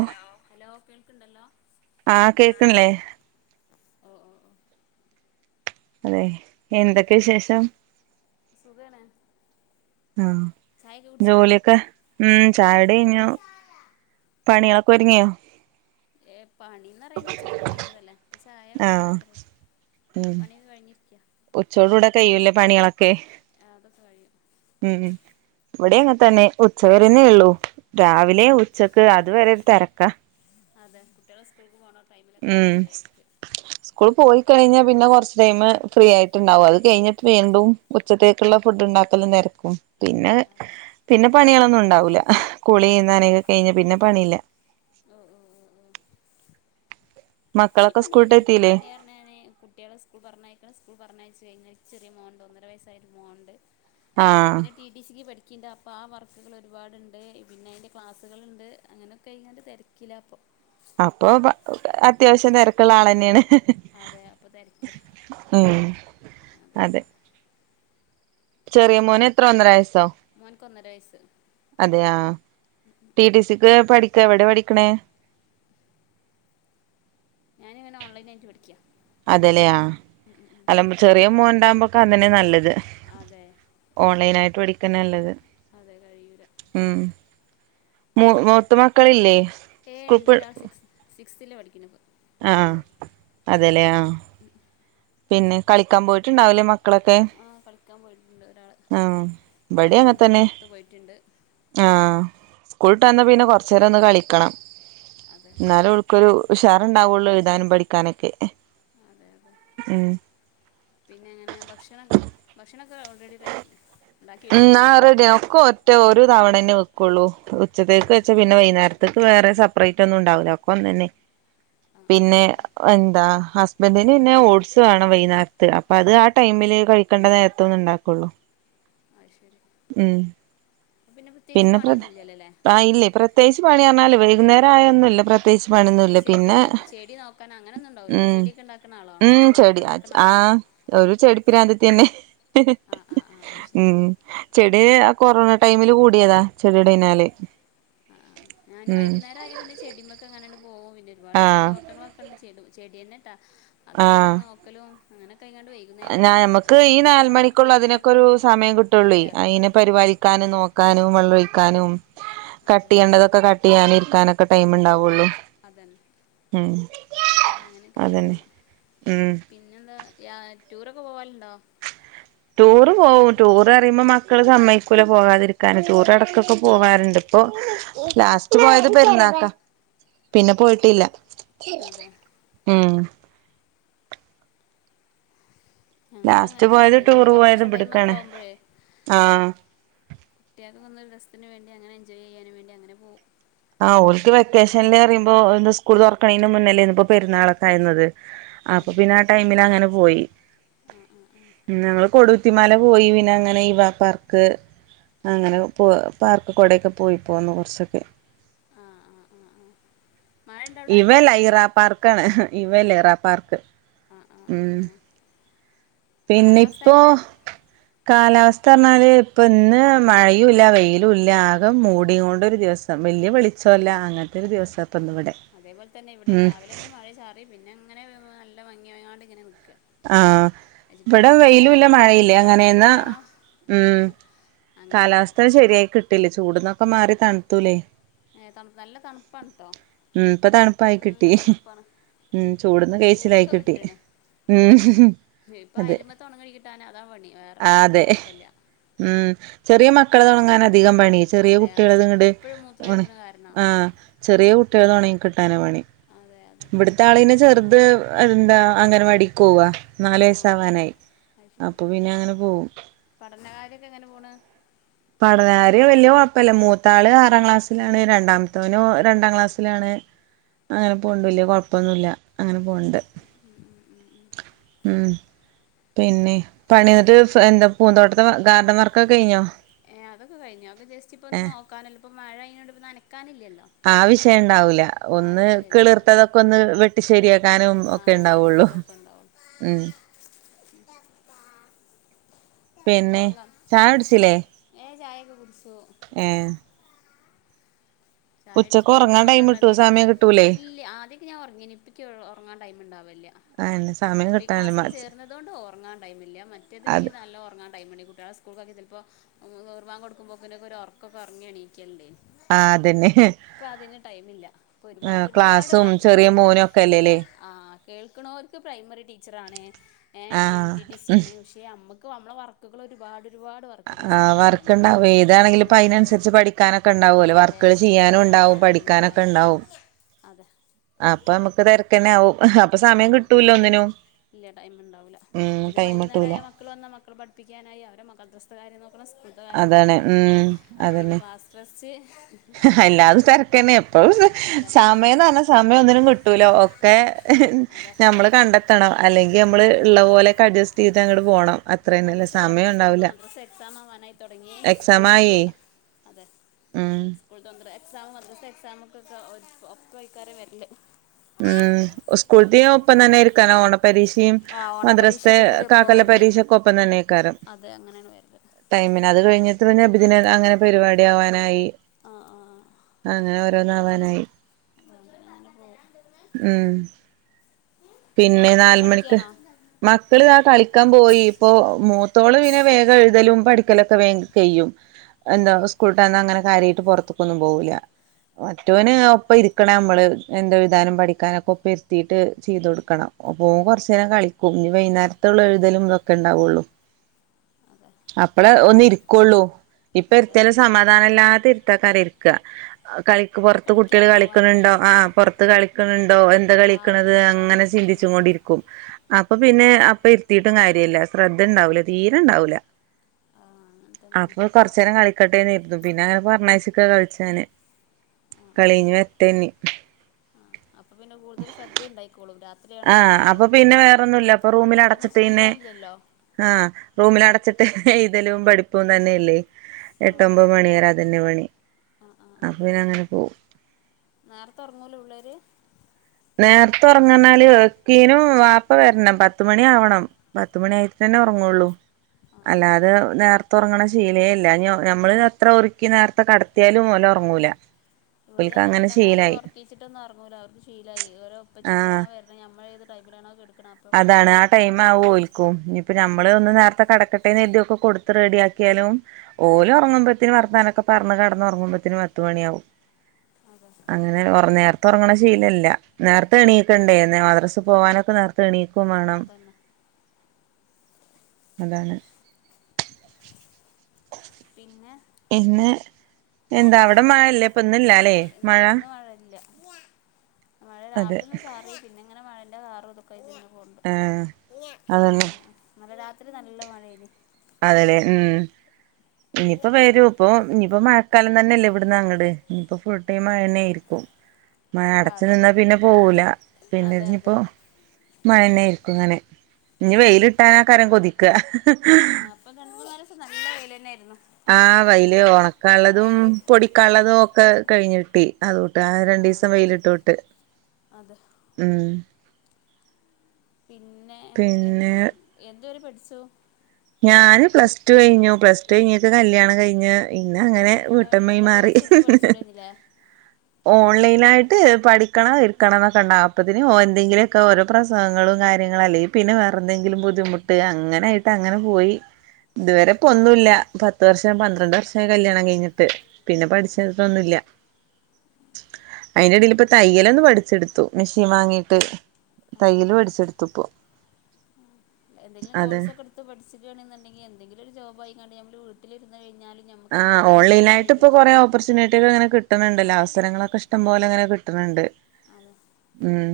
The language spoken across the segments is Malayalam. ഹലോ, ഹലോ കേൾക്ക്ണ്ടല്ലോ? ആ കേക്ക്ൺല്ലേ? ഒ ഓഹ് അതെ എന്തക്കെവിശേഷം? സുഖാണ്. ആഹ് ചായൊക്കെ കുടിച്ചില്ലേ ജോല്യൊക്കെ, മ് ചായടിയ്ഞ്ഞു. പണ്യളൊക്കൊര്ങ്ങ്യോ? ഏ പണിന്നറയാന് ഉച്ചക്ക് കഴിഞ്ഞതല്ലേ, ഇപ്പൊ ചായ ആ കുടിക്കാൻ മാത്രൊള്ളൂ. ഉം പണ്യൊക്കെ കഴിഞ്ഞിരിക്കാ. ഉച്ചോടൂടെ കയ്യുല്ലേ പണ്യാളൊക്കെ. അതൊക്കെ കഴിയും മ് ഇവിടെ അങ്ങൻതന്നെ ഉച്ച വരെന്നേയൊള്ളൂ രാവിലെ അതെ ഉച്ച ക്ക് അത് വരെ തെരക്കാ. അതെ കുട്ടിയാള് സ്കൂൾക്ക് പോണം മ് സ്കൂൾ പോയ് കയ്ഞ്ഞാ പിന്നെ കൊർച്ച് ടൈം ഫ്രീയായ്ട്ട്ണ്ടാവും ഫ്രീ അത് ആയി കയ്ഞ്ഞ വീണ്ടും ഉച്ചത്തേക്ക്ള്ള ഫുഡ് ണ്ടാക്കലും തെര്ക്കും. പിന്നെ അതെ പിന്നെ, പണ്യാളൊന്നുണ്ടാവൂല, കുളി ന്നനെക്കെ കഴിഞ്ഞാ പിന്നെ പണീല്ല. ഒ ഒ ഒ ഒ ഇക്കി മക്കളൊക്കെ സ്കൂളിട്ട് പണ്യയെന്നെണ് ഇക്ക് എത്തില്ലേ പണ്യ ഞാന് കുട്ട്യളെ സ്കൂൾ പറഞ്ഞയക്ക്ണ് സ്കൂൾ പറഞ്ഞയ്ചെയ്ഞ്ഞ ഇച്ച് ചെറ്യെ മോന്ണ്ടൊന്നര വസ്സായൊര് മോന്ണ്ട്. ആഹ് ഞ്ഞ്പ്ന്നെ റ്റി റ്റി സി ക്ക് പഠിക്ക്ണ്ട്. അപ്പ ആ വർക്ക്കളൊരുപാട്ണ്ട്, പിന്നയ്ൻ്റെ ക്ലാസ്കള്ണ്ട് അങ്ങനൊക്കായ്ങ്ങാ ണ്ട് തെര് കിലാപ്പൊ അപ്പൊ പ അത്യാവ്ശ്യം തെര്ക്ക്ള്ളാളെന്നേണ്. അതെ അപ്പ തെര്ക്യ. ഏഹ് അതെ ചെറ്യെ മോനെത്ര ഒന്നര വയസ്സൊ മോൻക്കൊന്നര വയസ്സ് അതെയാ ട്ടിട്ടീസിക്ക് പഠിക്ക, എവ്ടെ പഠിക്ക്ണെ? ഞാന്ങ്ങനെ ഓൺലൈനായ്ട്ട് പഠിക്കാ. അതെ ലെ ആഹ് അല്ല ചെറ്യെ മോൻണ്ടാവുമ്പൊക്കെ അതന്നെ നല്ലത്. അതെ ഓൺലൈനായ്ട്ട് പഠിക്കന്നല്ലത്. അതെ കയ്യൂല. മ് മു മൂത്ത മക്കളില്ലേ? ഏഹ് സ്കൂൾ ണ്ട് പോ ഒരാൾ സിക്സ് സിക്സ്ത്ത് ൽ പഠിക്ക്ണ് പ്പൊ ആഹ് ആഹ് അതെ ലെ ആഹ് ഉമ് പിന്നെ കളിക്കാ പോയ്ട്ട്ണ്ടാവ് ലെ മക് ആഹ് കളിക്കാ പോയ്ട്ട്ണ്ട് ഒരാൾ ആഹ് ഇബടി മോനിം അങ്ങൻ കൊണ്ട് തന്നെ പൊർത്ത് പോയ്റ്റ്ണ്ട് ആഹ് സ്കൂള്ട്ടന്ന പിന്നെ കൊറച്ചേരൊന്ന് കളിക്കണം. അതെ ന്നാലൊള്ള് കൊരു ഉഷാറ്ണ്ടാവൊള്ളൊ എഴുതാനും പഠിക്കാനൊക്കെ. അതെ അതെ ഉമ് പിന്നെ ങ്ങനെ ഭക്ഷണം ഭക്ഷണൊക്കെ ഓൾറെഡി കയ് ഉമ് ആ റെഡിയാകു ഒക്കെ ഒറ്റ ഒരു തവണ തന്നെ വെക്കുള്ളൂ ആ ഉച്ചത്തേക്ക് വെച്ചാ പിന്നെ വൈന്നേര തക് വേറെ സപ്പറേറ്റ് ഒന്നും ഉണ്ടാവുല ഒക്കൊന്നോന്നെ ആ ആ ആ എന്താ ഹസ് ബന്റിന് പിന്നെ ഓട്സ് വേണം വൈന്നേരത്ത് അപ്പൊ അത് ആ ടൈമില് കഴിക്കേണ്ട നേരത്ത ഒന്ന്ണ്ടാക്കുള്ളൂ. അഹ് ശരി ഉമ് അപ്പം പ്രത്യേകിച്ച് പിന്നെ പ്രത് പണിയൊന്നുമില്ലല്ലോല്ലേ പ്ര ഇല്ലേ പ്രത്യേകിച്ച് പണിയർഞ്ഞാല് വൈകുന്നേരം പിന്നെ ആയൊന്നുംല്ല പ്ര പ്രേച്ച് പണിയൊന്നുല്ല ചെടി പിന്നെ നന ചെടി നോക്കാൻ അങ്ങനൊന്നും ഉണ്ടാവില്ലല്ലോ ഉമ് ചെടിയൊക്കെ ഉണ്ടാക്കുന്ന ആളാണോ ഉമ് പൂന്തോട്ടമൊക്കെ ചെടിയാച് ഉണ്ടാക്കുന്ന ആളാണോ ആഹ് ഒരു ചെടി പ്പ്രാന്തത്തിയെന്നെ ആ ആ ആ അത് ശരി ഉമ് ചെടിയ ആഹ് കൊറോണ ടൈമില് കൂടിയതാ ചെടിയുടെ പിനാല് ഞാന് വൈകുന്നേര ആയാ പിന്നെ ചെടിമൊക്കെ അങ്ങനണ്ട് പോകും പിന്നെ ഒരുപാട് ആഹ് തോട്ടങ്ങളൊക്കെ ച ചെടിയെന്നെട്ടാ അതൊക്കെങ്ങനെ നോക്കലും അങ്ങനെക്കെ ആഹ് ഞമക്ക് ഈ നാല് മണിക്കുള്ളതിനൊക്കെ അങ്ങനെയൊക്കെ ഒരു ആകുമ്പോൾ സമയം കിട്ടുള്ളേ അതെ അത് അയിനെ അപ്പം പരിപാലിക്ക ക്കാനും നോക്കാനും വെള്ളൊഴിക്കാനും അതെ കട്ട്യ്യണ്ടതൊക്കെ കട് കട്ടയ്യാന് ഇരിക്കാനൊക്കെ ടൈംണ്ടാവുള്ളു. അതന്നെ ഉമ് അപ്പോൾ അങ്ങനെയൊക്കെ അതന്നെ ചെയ്യും ഉമ് പിന്നെന്താ യാ റ്റുറൊക്കെ പോവാൽണ്ടോ? റ്റുറ് പോവും ടൂറ് അറിയുമ്പോ മക്കള് സമ്മയ്ക്കൂല പോകാതിരിക്കാൻ റ്റുർടക്കൊക്കെ പോകാറുണ്ട്. അപൊ ലാസ്റ്റ് പോയത് പെരുന്നാക്ക പിന്നെ പോയിട്ടില്ല അതെ ഉമ് ഞങ്ങളും അങ്ങൻ ലാസ്റ്റ് തന്ന പോയത് എന്തെങ്കിലും ടൂറ് പോയത് വെക്കേഷൻ ടൈമക്കെ ഇബട്ക്കാണ് ആവുമ്പോഴേ ആഹ് കുട്ടിയേക്കൊന്ന് ഒരു രസത്തിന് വേണ്ടി അങ്ങനെ എൻജോയ് ചെയ്യാനും വേണ്ടി അങ്ങനെ പോവും. ആ ഓൽക്ക് വെക്കേഷൻൽ അറിയുമ്പോ ത് സ്കൂൾ തുറക്കണെന് മുന്നേലേ പൊ പെരുന്നാളൊക്കെ ആയിര്ന്നത് അപ്പൊ പിന്നെ ആഹ് ടൈമിന് അങ്ങനെ പോയി. ആഹ് ആഹ് ആഹ്. ഞങ്ങള് കൊടുത്തിമാല പോയി പിന്നെ അങ്ങനെ ഈ വ പാർക്ക് അങ്ങനെ പോ പാർക്ക് കൂടെയൊക്കെ പോയി പോന്ന് കൊർച്ചൊക്കെ ആഹ് ആഹ് ആഹ് ആഹ് ഇ വ ലൈ റാ പാർക്കാണ് ഇ വ ലൈ റാ പാർക്ക്. ആഹ് ആഹ് ആഹ് ആഹ് പിന്നെപ്പോ കാലാവസ്ഥ ർഞ്ഞാല് ഇപ്പ ഇന്ന് മഴുല്ല വെയിലും ല്ല ആകെ മൂടി കൊണ്ട് ഒരു ദിവസം വല്യ വെളിച്ചോല്ല അങ്ങൻത്തെരു ദിവസം. ഇപ്പ ഇന്ന് ആഹ് ഇവിടെ അതേപോൽ തന്നെ വിടെ ഉം രാവിലെ ഒന്നും മഴ ചാറി പിന്നെ ഇങ്ങനെ നല്ല ഭംഗിയ വയാണ്ട് ഇങ്ങനെ നിക്ക ആഹ് ഇവിട വെയിലും ല്ല മഴയില്ലേ എടുത്താൽ എടുക്കും അങ്ങനെന്ന് വേണം ഉമ് അങ്ങനെ ഒരു ഇത് കാലാവസ്ഥ ശരിയായി കിട്ടില്ലേ ചൂട്ന്നൊക്കെ മാറി തണുത്തൂലേ? ഏ, തണു- നല്ല തണുപ്പാണ് കേട്ടോ ഉം ഇപ്പൊ തണുപ്പായി നല്ല കിട്ടി തണുപ്പാണ് ഉം ചൂട്ന്ന് കേയിച്ചിലായി കിട്ടി. ഉം ഇപ്പൊ അതെ അയല്മെത്ത ഒണങ്ങി കിട്ടാന അതാ പണി ആ വേറെള്ളതൊക്കെ അതെ കൊഴപ്പല്ല. ഉം ചെറിയ മക്കൾത് ഒണങ്ങാന അധികം പണി ചെറിയ അതെയോ കുട്ടികൾത്ങ്ങട്ട് എപ്പഴും ഒണ് മൂത്രമൊഴിക്കണ കാരണോ ആ ചെറിയ കുട്ടികൾത് ഒണങ്ങി കിട്ടാന പണി അതെ അതെ ഇവിടുത്തെ ആളിനെ ചെറുത് എന്താ അങ്കനവാടി കോവാ നാല് ആ വയസവാനായി അപ്പൊ പിന്നെ അങ്ങനെ പോവും പഠനകാര്യൊക്കെ എങ്ങനെ പോണ്? പഠനാര് വല്യ കൊഴപ്പല്ല മൂത്താള് ആറാം ക്ലാസ്സിലാണ് രണ്ടാമത്തോന് രണ്ടാം ക്ലാസ്സ്ലാണ്. അങ്ങനെ പോവ്ണ്ട് വെലിയ കൊഴപൊന്നുമില്ല അങ്ങനെ പോവ്ണ്ട് ഉം ഉം ഉം ഉം പിന്നെ പണി എന്നിട്ട് ഫ് എന്താ പൂന്തോട്ടത്തെ ഗാ ഗാർഡൻ വർക്കൊക്കെ കഴിഞ്ഞോ ഏഹ് അതൊക്കെ കഴിഞ്ഞ് അത് ജെസ്റ്റിപ്പോ ഒന്ന് ഏഹ് നോക്കാനല്ലിപ്പോ മഴയിങ്ങനൊണ്ട് ഇപ്പോ നനക്കാനില്ലല്ലോ ആ വിഷയം ഇണ്ടാവൂല്ല ആ ഒന്ന് വിഷയമില്ല കിളിർത്തതൊക്കെ ഒന്ന് വെട്ട് ട്ട് ശരിയാക്കാനും ആ ഒക്കെ ഉണ്ടാവോള്ളൂ അങ്ങനത്തതൊക്കെ ഉണ്ടാവുള്ളൂ ഊം [inaudible] പിന്നെ ചായുടിച്ചില്ലേ ഏഹ് ചായേക്ക കുടിച്ചു ഏഹ് ചായുടിച്ചു ഉച്ചക്ക് ഉറങ്ങാൻ പരിപ്പുവട ടൈം കിട്ടുവോ ഒണ്ടാതിന് സമയം കിട്ടൂലേ ഇല്ല ആദ്യൊക്കെ ഞാൻ ഒറങ്ങിനി ഇപ്പിക്ക് ഒ ഒറങ്ങാ ടൈം മിണ്ടാവില്ല ആഹ് എന്നെ സമയം ഇപ്പ ഈ കിട്ടാനില്ല ക്ലാസ്സിൽ മ ചേർന്നതുകൊണ്ട് ഒറങ്ങാൻ ടൈമില്ല മറ്റേതിക്ക് അത് നല്ല ഒറങ്ങാൻ ടൈം മണി കുട്ടികള സ്കൂൾക്കാക്കിയ ചെലപ്പോ ഉറങ്ങാ കൊടുക്കുമ്പോ പിന്നേക്ക് ഒരു ഒറക്കോക്കറങ്ങി എണീക്കേണ്ടെ ആഹ് അതന്നെ ഹ് ഇപ്പ അതിന് ടൈമില്ല ഇപ്പ ഒരുപാട് ഒരുപാട് ക്ലാസ്സും ചെറിയ വർക്ക്കളിണ്ട് മോനും ഒക്കെ ക്യാ അല്ലേല്ലേ ആ കേൾക്കണോർക്ക് പ്രൈമറി ടീച്ചറാ ണേ ഏഹ് ആ ടിം ടി ടി സി ഉം യാണ് ഏ അമ്മുക്ക് അമ്മളെ വർക്ക്കള് ഒരുപാട് ഒരുപാട് വ ക്ക്കള് ആ ചെയ്യാന്ണ്ട് വർക്ക് ഞമ്മക്ക് ഉണ്ടാവും ഏതാണെങ്കിലും ഇപ്പ ഒരു പാട് അതിനനുസരിച്ച് പഠിക്കാനൊക്കെ ഉണ്ടാവുമല്ലോ അതേ വർക്കുകൾ ഇ ചെയ്യാനും അതിന്റെതായ ഉണ്ടാവും സൾണ്ടാവും അതെ അതെ ആഹ് അപ്പ അമ്മക്ക് തര് കെന്നെ ആവു അപ്പൊ ആഹ് സമയം ഭയങ്കര കിട്ടൂല തിരക്ക് ഒന്നിനും ഇല്ല ടൈം ഉണ്ടാവൂല ഉം പിന്നെ ടൈം ഇട്ടൂല വൈകുന്നേരമായ മക്കൾ വന്ന മക്കൾ പഠിപിക്കാനായി അവരെ മകൾസ്ഥകാര്യം നോക്കണം സ്കൂൾ അതാണ് ഉം അതന്നെ ടെസ്റ്റ് ഹാ എല്ലാതും തെരക്കന്നെ പോ പിന്നെ അതെ സമയംന്ന് പറഞ്ഞാ സമയൊന്നിനും കിട്ടൂലോ ഒക്കെ എഹ് അതെ ഞമ്മള് കണ്ടെത്തണം അല്ലെങ്കി നമ്മള് അതെ ഇള്ള പോലെക്ക അഡ്ജസ്റ്റെയ്ത് അങ്ങാട് പോണം അത്രന്നല്ലെ സമയം ഉണ്ടാവൂല്ല എക്സാമാവാനായി തൊടങ്ങിയേ സ്കൂൾത്തതു ആയേ അതെ ഉം ഇപ്പോഴത്തെ [unintelligible] എക്സാമ് മദ്രസ എക്സാമ് ഒക്കെക്ക ഒപ്പ ഒപ്പ ആൾക്കാര് വരണ്ട് ഊം ഉസ്കൂൾത്തേം ഒപ്പം തന്നെ ഇരിക്കാനോ ഓണ പരീക്ഷേം മദ്രസത്തെ കാക്കൊല്ല പരീക്ഷൊക്കൊപ്പ അതേ അങ്ങനേണ് വരത് ടൈമിന് അത് കഴിഞ്ഞിത് പിഞ്ഞെ നബിദിന അങ്ങനെ പരിപാടി ആവാനായി ആഹ് ആഹ് അങ്ങനെ ഓരോന്നാവാനായി ങാ അങ്ങനെ പോവും ഊം പിന്നെ മക്കളൊക്കെ നാല് മണിക്ക് കളിക്കുകയാണോ മക്കള് ദാ കളിക്കാൻ പോയി ഇപ്പോ മൂത്തോള് പിന്നെ വേഗം എഴുതലും പഠിക്കലൊ ഇപ്പ വേഗം കഴിയും എന്താ ആഹ് സ്കൂൾടന്ന് അങ്ങനെ കാര്യായിട്ട് പൊറത്ത്ക്കൊന്നും പോവൂല്ല ആഹ് മറ്റവന് ഒപ്പ ഇരിക്കണേ അമ്മള് എന്താ എഴുതാനും പഠിക്കാനൊക്കെ ഒപ്പ ഇരുത്തീട്ട് ചെയ്ത്കൊടു ക്കണ അപ്പൊ ഓൻ കൊറച്ചു നേരം കളിക്കും ഇനി വൈന്നേരത്ത ഒള്ളാരു എഴുതലും ഇതൊക്കെ ഒണ്ടാവുള്ളൂ അതെ അപ്പളേ ഒന്ന് ഇരിക്കോള്ളൂ ഇപ്പ അതെ ഇരുത്യാലും സമാധാനല്ലാത്ത ഇരുത്തകാരം ഇരിക്ക കളിക്ക് പൊറത്ത് കളിക്കാൻ കുട്ടികള് പോവാൻ കളിക്കണംണ്ടോ വേണ്ടിയിട്ട് ആഹ് പൊറത്ത് കളിക്കണുണ്ടോ എന്താ ആ ഒരു കളിക്കണത് അങ്ങനെ ഇഷ് ബേജാറിലേക്കാരം മക്കള് ചിന്തിച്ചുങ്ങ്കൊണ്ടിരിക്കും ഒ അപ്പൊ പിന്നെ അപ്പ ഇരുത്തീട്ടും കാര്യല്ല ശ്രദ്ധ ഇണ്ടാവൂല്ല തീരെ ഇണ്ടാവൂല്ല ആഹ് അങ്ങനെ തന്നെയാണ് അപ്പൊ കൊറച്ചേരം കളിക്കട്ടേന്നേ ര്തും പിന്നെ അങ്ങനെ പറഞ്ഞാചിക്ക കളിച്ചാന് ആഹ് ആഹ് ആഹ് കളീഞ്ഞു വരട്ടേ നി ആഹ് അപ്പൊ പിന്നെ കൂടുതൽ ശ്രദ്ധ ഇണ്ടായിക്കോളും രാത് ആഹ് അപ്പൊ പിന്നെ വേറൊന്നുല്ല അപ്പൊ റൂമില് വേറൊന്നും അടച്ചിട്ട് അന്നെ ചിന്തിക്കാനില്ലല്ലോ ആഹ് റൂമില് അടച്ചിട്ട് എഴുതലും പഠിപ്പും തന്നെയല്ലേ അതെ എട്ടൊമ്പത് മണിരെ അതന്നെ പണി ആഹ് അപ്പ പിന്നെ അങ്ങനെ പോകും നേർത്തെ ഒറങ്ങൂല്ലേ പിള്ളേര് നേർത്തെ ഒറങ്ങാണാല് ഒക്കീനും വാപ്പ വരണം പത്ത് പത്തുമണി ആവണം പത്തു മണി ആയിട്ടന്നെ ഒറങ്ങുള്ളൂ ആഹ് ആഹ് ആഹ് അല്ലാതെ ആഹ് നേർത്തേ ഒറങ്ങണ ശീ ശീലേല്ല, നമ്മളിനി എത്ര ഒരുക്കി നേരത്തെ കടത്തിയാലും ഒന് ഉറങ്ങൂല. ഇവിടെ ഓൽക്ക് അങ്ങനെ തന്നെ നേരത്തെ ശീലായി ഉറക്കി. ച്ചിട്ടൊന്നും ഉറങ്ങൂല്ല, അവർക്ക് ശീലായി ഓര ഉപ്പച്ചി ആഹ് എപ്പോഴാണോ വരണത് നമ്മൾ ഏത് ടൈമിലാണോ കടക്കണത് അപ്പ അതാണ് ആഹ് ടൈം ആവും ഓൽക്കും. ഇനിയിപ്പോ നമ്മള് അതെ ഒന്ന് നേരത്തെ കടക്ക ക്കട്ടെന്ന് കരുതി ഒക്കെ കൊടുത്ത് റെഡിയാക്കിയാലും, ഓല് ഒറങ്ങുമ്പത്തേന് വർത്താനംക്കെ പറഞ്ഞ് കടന്ന്റങ്ങുമ്പോത്തേന് പത്ത് മണിയാവും. അതെ അങ്ങനെ ഒറ നേരത്തെ ഒറങ്ങണ ശീലല്ല, നേരത്തെ എണീക്കണ്ടേ മദ്രസയിൽ പോവാനൊക്കെ നേര തണീക്കും വേണം. അതന്നെ അതാണ്. പിന്നെ. ഇന്ന് എന്താ അവിടെ മഴ ഇല്ലേ, ഇപ്പന്ന്ല്ലല്ലേ മഴ. മഴല്ല മഴ അതെ രാവിലെ ഒന്ന് ചാറി, പിന്നെങ്ങനെ മഴന്റെ കാറും ഇതൊ ക്കെ ആയിട്ട് ഇങ്ങനെ പോണ്ട്, ആഹ് ആഹ് അതന്നെ ആഹ് ഇന്നലെ രാത്രി നല്ല മഴേനി. അതല്ലേ ഉം ഇനിയിപ്പോ വരും, ഇപ്പോ ഇനിയിപ്പോ മഴക്കാലം തന്നെയല്ലേ ഇവിടന്ന് അങ്ങട്. ഇഞ്ഞ് ഇപ്പോ ഫുൾ ടൈം മഴന്നേയിരിക്കും. മഴ ആ അടച്ചു അതെ നിന്നാ പിന്നെ പോവൂല, അതെ പിന്നെരിഞ്ഞ് അതെ ഇപ്പോ മഴന്നെയിരിക്കും ഇങ്ങനെ ഇനി വെയിലിട്ടാനകാരം കൊതിക്ക. ആഹ് ഇപ്പോ രണ്ട് മൂന്നാലീസംവര നല്ല വെയിലെന്നായിരുന്നു. ആഹ് വെയിൽ ഒണക്കാള്ളതും പൊടിക്കാള്ളതും ഒക്കെ കഴിഞ്ഞിട്ടി, അതൊ ആഹ് ആ രണ്ടിസം വെയിലിട്ടോട്ട് അതെ ഉം. പിന്നെ എ പിന്നെ എന്ന് എന്ത് വരെ പഠിച്ചു. ഞാന് പ്ലസ് ടു കഴിഞ്ഞു പ്ലസ് ടു കഴിഞ്ഞിക്ക് കല്യാണം കഴിഞ്ഞ് പിന്നങ്ങനെ വീട്ടമ്മായി മാറി. ചുടന്നിലേ. ഓൺലൈനായിട്ട് പഠിക്കണം ഇട്ക്കണം എന്നൊക്കെണ്ടാവും, അപ്പത്തിന് ഓൻ എന്തെങ്കിലുമൊക്കെ ഓരോ പ്രസവങ്ങളും കാര്യങ്ങളും അല്ലെങ്കിൽ പിന്നെ വേറെന്തെങ്കിലും ബുദ്ധിമുട്ട് അങ്ങനെയിട്ട് അങ്ങനെ പോയി. ഇതുവരെ ഇപ്പൊന്നുല്ല പത്ത് വർഷം പന്ത്രണ്ട് വർഷായി കല്ല്യാണം കഴിഞ്ഞിട്ട്. പിന്നെ പഠിച്ചട്ടൊന്നുല്ല. അയിന്റെ ഇടൽ ഇപ്പോ തയ്യൽ ഒന്ന് പഠിച്ചെടുത്തു മെഷീൻ വാങ്ങിട്ട്. ആ ആ തയ്യൽ ആ പഠിച്ചെടുത്തു ഇപ്പോ. എന്തെങ്കിലും കോഴ്സ് ഒക്കെ എടുത്ത് പഠിച്ച്ക്കാണെങ്കിൽ എന്തെങ്കിലും ഒരു ജോബായിക്കാണ്ട് നമ്മള് വീട്ടിലിരുന്ന് കഴിഞ്ഞാല്. ആഹ് ഓൺലൈനായിട്ട് ഇപ്പോ കുറെ ഓപ്പർച്യൂണിറ്റികൾ ഇങ്ങനെ ആ കിട്ടുന്നുണ്ടല്ലോ അവസരങ്ങളൊക്കെ ഇഷ ഇഷ്ടം പോലെ അങ്ങനെ കിട്ടണണ്ട്. അതെ ഉം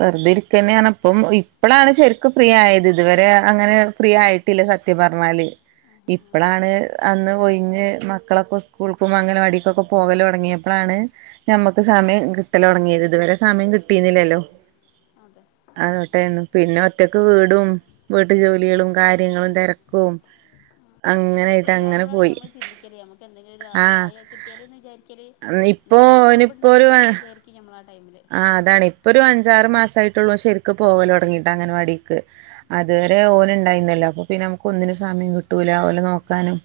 വെറുതെ ഇരിക്കന്നെണിപ്പം ഇപ്പളാണ് ശരിക്കും ഫ്രീ ആയത്, ഇതുവരെ അങ്ങനെ ഫ്രീ ആയി ട്ടില്ല സത്യം പറഞ്ഞാല്. ആ ആ ഇപ്പോളാണ് അന്ന് ഒയിഞ്ഞ് മക്കളൊക്കെ സ്കൂൾക്കും അംഗനവാടിക്കൊക്കെ പോകല് തുടങ്ങിയപ്പോളാണ് ഞമ്മക്ക് സമയം കിട്ടലൊടങ്ങിയത്, ഇതുവരെ സമയം കിട്ടീന്നില്ലല്ലോ. അതെ. അതൊട്ടേന്ന് പിന്നെ ഒറ്റക്ക് വീടും വീട്ടു ജോലികളും കാര്യങ്ങളും തിരക്കും നമ്മളത് ഫ്രീ ആകുമ്പോഴാണ് ഞമ്മൾ ചിന്തിക്കല് ഞമ്മക്ക് എന്തെങ്കിലും ഒരു ഇത് ആഹ് ആയ കിട്ടിയാലെന്ന് വിചാരിക്കല്. ഇപ്പോ എന്തെങ്കിലും ഒരു ജോബ് ഉണ്ടായാലെന്ന് വിചാരിക്കും നമ്മള് ആ ടൈമില്. ആഹ് അതാണ് ഇപ്പൊരു അഞ്ചാറ് മാസയിട്ടുള്ളു ശെരിക്ക് പോകല് തുടങ്ങിയിട്ട് അംഗൻവാടിക്ക്. അതുവരെ ഓന് ഉണ്ടായിരുന്നല്ലോ, അപ്പോ പിന്നെ നമുക്ക് ഒന്നിനും സമയം കിട്ടൂല ഓലെ നോക്കാനും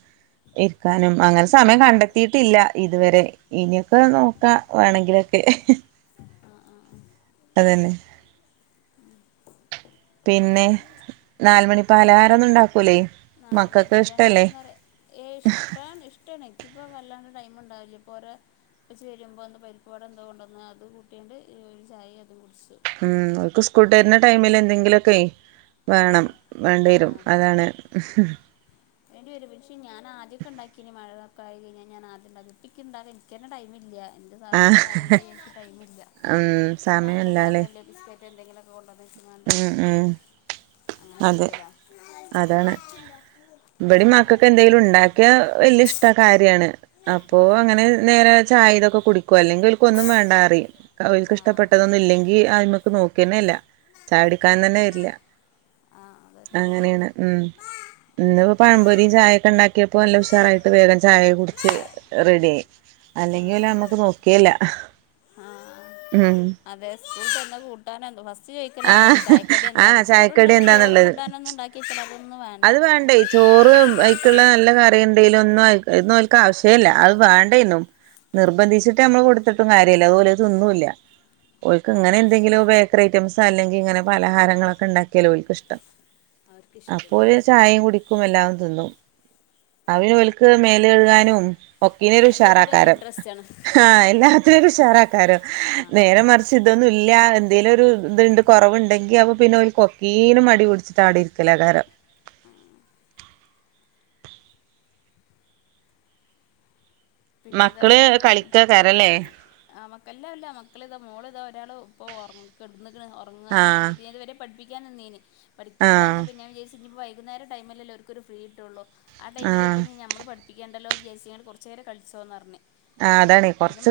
ഇരിക്കാനും അങ്ങനെ സമയം കണ്ടെത്തിയിട്ടില്ല ഇതുവരെ ഇനിയൊക്കെ നോക്കാം വേണെങ്കിലൊക്കെ. ആ ആ ആ അതന്നെ. പിന്നെ നാല് മണി പാലഹാരൊന്നും ഉണ്ടാക്കൂലേ. നാല് മണി മക്കൾക്ക് ഇഷ്ടല്ലേ പലഹാരന്നറിയ ഏഹ് ഇഷ്ടാണ് ഇഷ്ടമാണ് ഇനിക്കിപ്പൊ വല്ലാണ്ട് ടൈം ഉണ്ടാവില്ലേ ഇപ്പോ ഓരെ ഉപ്പച്ചി വരുമ്പോൾ എന്തോ പരിപ്പ് വട എന്തോ കൊണ്ട് വന്ന് അത് കൂട്ട്യാണ്ട് ഒരു ചായയും അതും കുടിച്ചു ഉം ഓര്ക്ക് സ്കൂൾ വിട്ടുവരുന്ന ടൈമിൽ എന്തെങ്കിലുമൊക്കെ ഓ വേണം വേണ്ടി ആ വരും അതെ അതാണ് ഇഹ് വേണ്ടി വെരും പക്ഷെ ഞാൻ ആദ്യമൊക്കെ ഉണ്ടാക്കിനി മഴയൊക്കെ ആയി കഴഞ്ഞാ ഞാൻ ആദ്യം ഉണ്ടാക്കി ഇപ്പൊ ഇന്കി ഇണ്ടാക്കാൻ ഇനിക്ക് തന്നെ ടൈമില്ല ആ വർക്കും കാര്യം ചെയ്യാൻ ഇന്കി ടൈമില്ല ഉം പിന്നെ അങ്ങനെ സമയല്ലാല്ലേ ഇണ്ടാക്കല്ല ബിസ്ക്കറ്റ് എന്തെങ്കിലുമൊക്കെ കൊണ്ടുവന്ന് വെച്ച്ങ്ങാണ്ട് ഉം ഉം അങ്ങനെ അതെ ചെയ്യലാ ഇബടീം മക്കക്കൊക്കെ എന്തെങ്കിലും ഇണ്ടാക്കിയ വല്ല്യ ഇഷ്ട കാര്യാണ് അപ്പോ ആ അങ്ങനെ നേരെ ചായ ഇതൊക്കെ കുടിക്കും അല്ലെങ്കിൽ ഓൾക്ക് ഒന്നും വേണ്ടാന്ന് പറയും ഓല്ക്ക് ആ ഇഷ്ടപ്പെട്ടതൊന്നും ഇല്ലെങ്കിൽ ഈ അയിമ്മക്ക് നോക്കെന്നെ ഇല്ല ചാട കുടിക്കാൻ തന്നെ വരില്ല ആ അതെ അങ്ങനെയാണ് ഉം ഇന്ന് ഇപ്പോ പഴംപൊരിയും ചായയൊക്കെ ഉണ്ടാക്കിയപ്പോ നല്ല ഉഷാറായിട്ട് വേഗം ചായ കുടിച്ച് റെഡി ആയി ആ അല്ലെങ്കിൽ ഓല് അയിമെക്ക് നോക്കേല്ല ആഹ് ഉം അതെ സ്കൂൾ തുറന്നത് കൂട്ന എന്തോ ഫസ് റ്റ് ചോദിക്കല് അതാണ്‌ ആഹ് ചായക്കടി ആഹ് എന്താന്ന് ചോറുണ്ട് ചായക്കടി ചോറും എന്താന്നുള്ളത് കൂടാനൊന്നുണ്ടാക്കി വെച്ചിട്ട് അതൊന്നും വേണ്ട അത് വേണ്ടേ ചോറ് അത്ക്കുള്ള നല്ല കറി എന്തെങ്കിലും ഒന്നും അതൊന്നും ഓല്ക്ക് ആവശ്യേല്ല അത് വേണ്ടേനും നിർബന്ധിച്ചിട്ട് നമ്മള് കൊടുത്തിട്ടും കാര്യല്ല അതു ഓല് അത്‌ തിന്നും ഇല്ല ഓല്ക്ക് ഇങ്ങനെ അതെ എന്തെങ്കിലോ ബേക്കറി ഐറ്റംസാ അല്ലെങ്കിൽ ഇങ്ങനെ പലഹാരങ്ങളൊക്കെ ഇണ്ടാക്കിയാലാ ഓല്ക്ക് ഇഷ്ടം അപ്പൊ അവർക്കിഷ്ടമാണ് ഓര് ചായയും കുടിക്കും എല്ലാം തിന്നും ഇന്നാ പിന്നെ ഓല്ക്ക് മേല് കഴുകാനും ഒക്കീനും ഒരു എല്ലാത്തിനും ഒരു ഉഷാറാക്കാരം ഇൻട്രസ്റ്റ് ആണ് ആ എല്ലാത്തിനും ഉഷാറാക്കാരും ആഹ് നേരെ അതെ മറിച്ച് ഇതൊന്നും ഇല്ല്യ എന്തേലും ഒരു ഇത്ണ്ട് കുറവുണ്ടെങ്കിൽ അപ്പൊ പിന്നെ തീരെ മടി പിടിച്ചിട്ട് അവിടെ ഇരിക്കലാ കാരം ആഹ് പിന്നെതാ മക്കള് ഒരാള് വന്ന് കളിക്കക്കാരല്ലേ ആ മക്ക അല്ല അല്ല മക്കളിതാ മോള് ഇതാ ഒരാൾ ഇപ്പോ ഉറ കിടന്നിക്ക്ണ് ഉറങ്ങാൻ ആഹ് വേണ്ടിട്ട് ഞാൻ ഇത് വരെ പഠിപ്പിക്കാൻ നിന്നിന് പഠിപ്പിക്കാൻ ആഹ് നിന്നപ്പൊ ഞാൻ വിചാരിച്ച് ഇനി ഇപ്പോ വൈകുന്നേരം ടൈമിലല്ലേ ഓര്ക്കൊരു ഫ്രീ കിട്ടുള്ളൂ ആ ആഹ് ടൈമിലും ഇപ്പോൾ ഇനി നമ്മൾ പഠിപ്പിക്കണ്ടല്ലോ എന്ന് വിചാരിച്ച്ങ്ങാണ്ട് കുറച്ച് നേരം കളിച്ചോന്ന് പറഞ്ഞ് ആഹ് അതാണ് കുറച്ച് പിന്നെ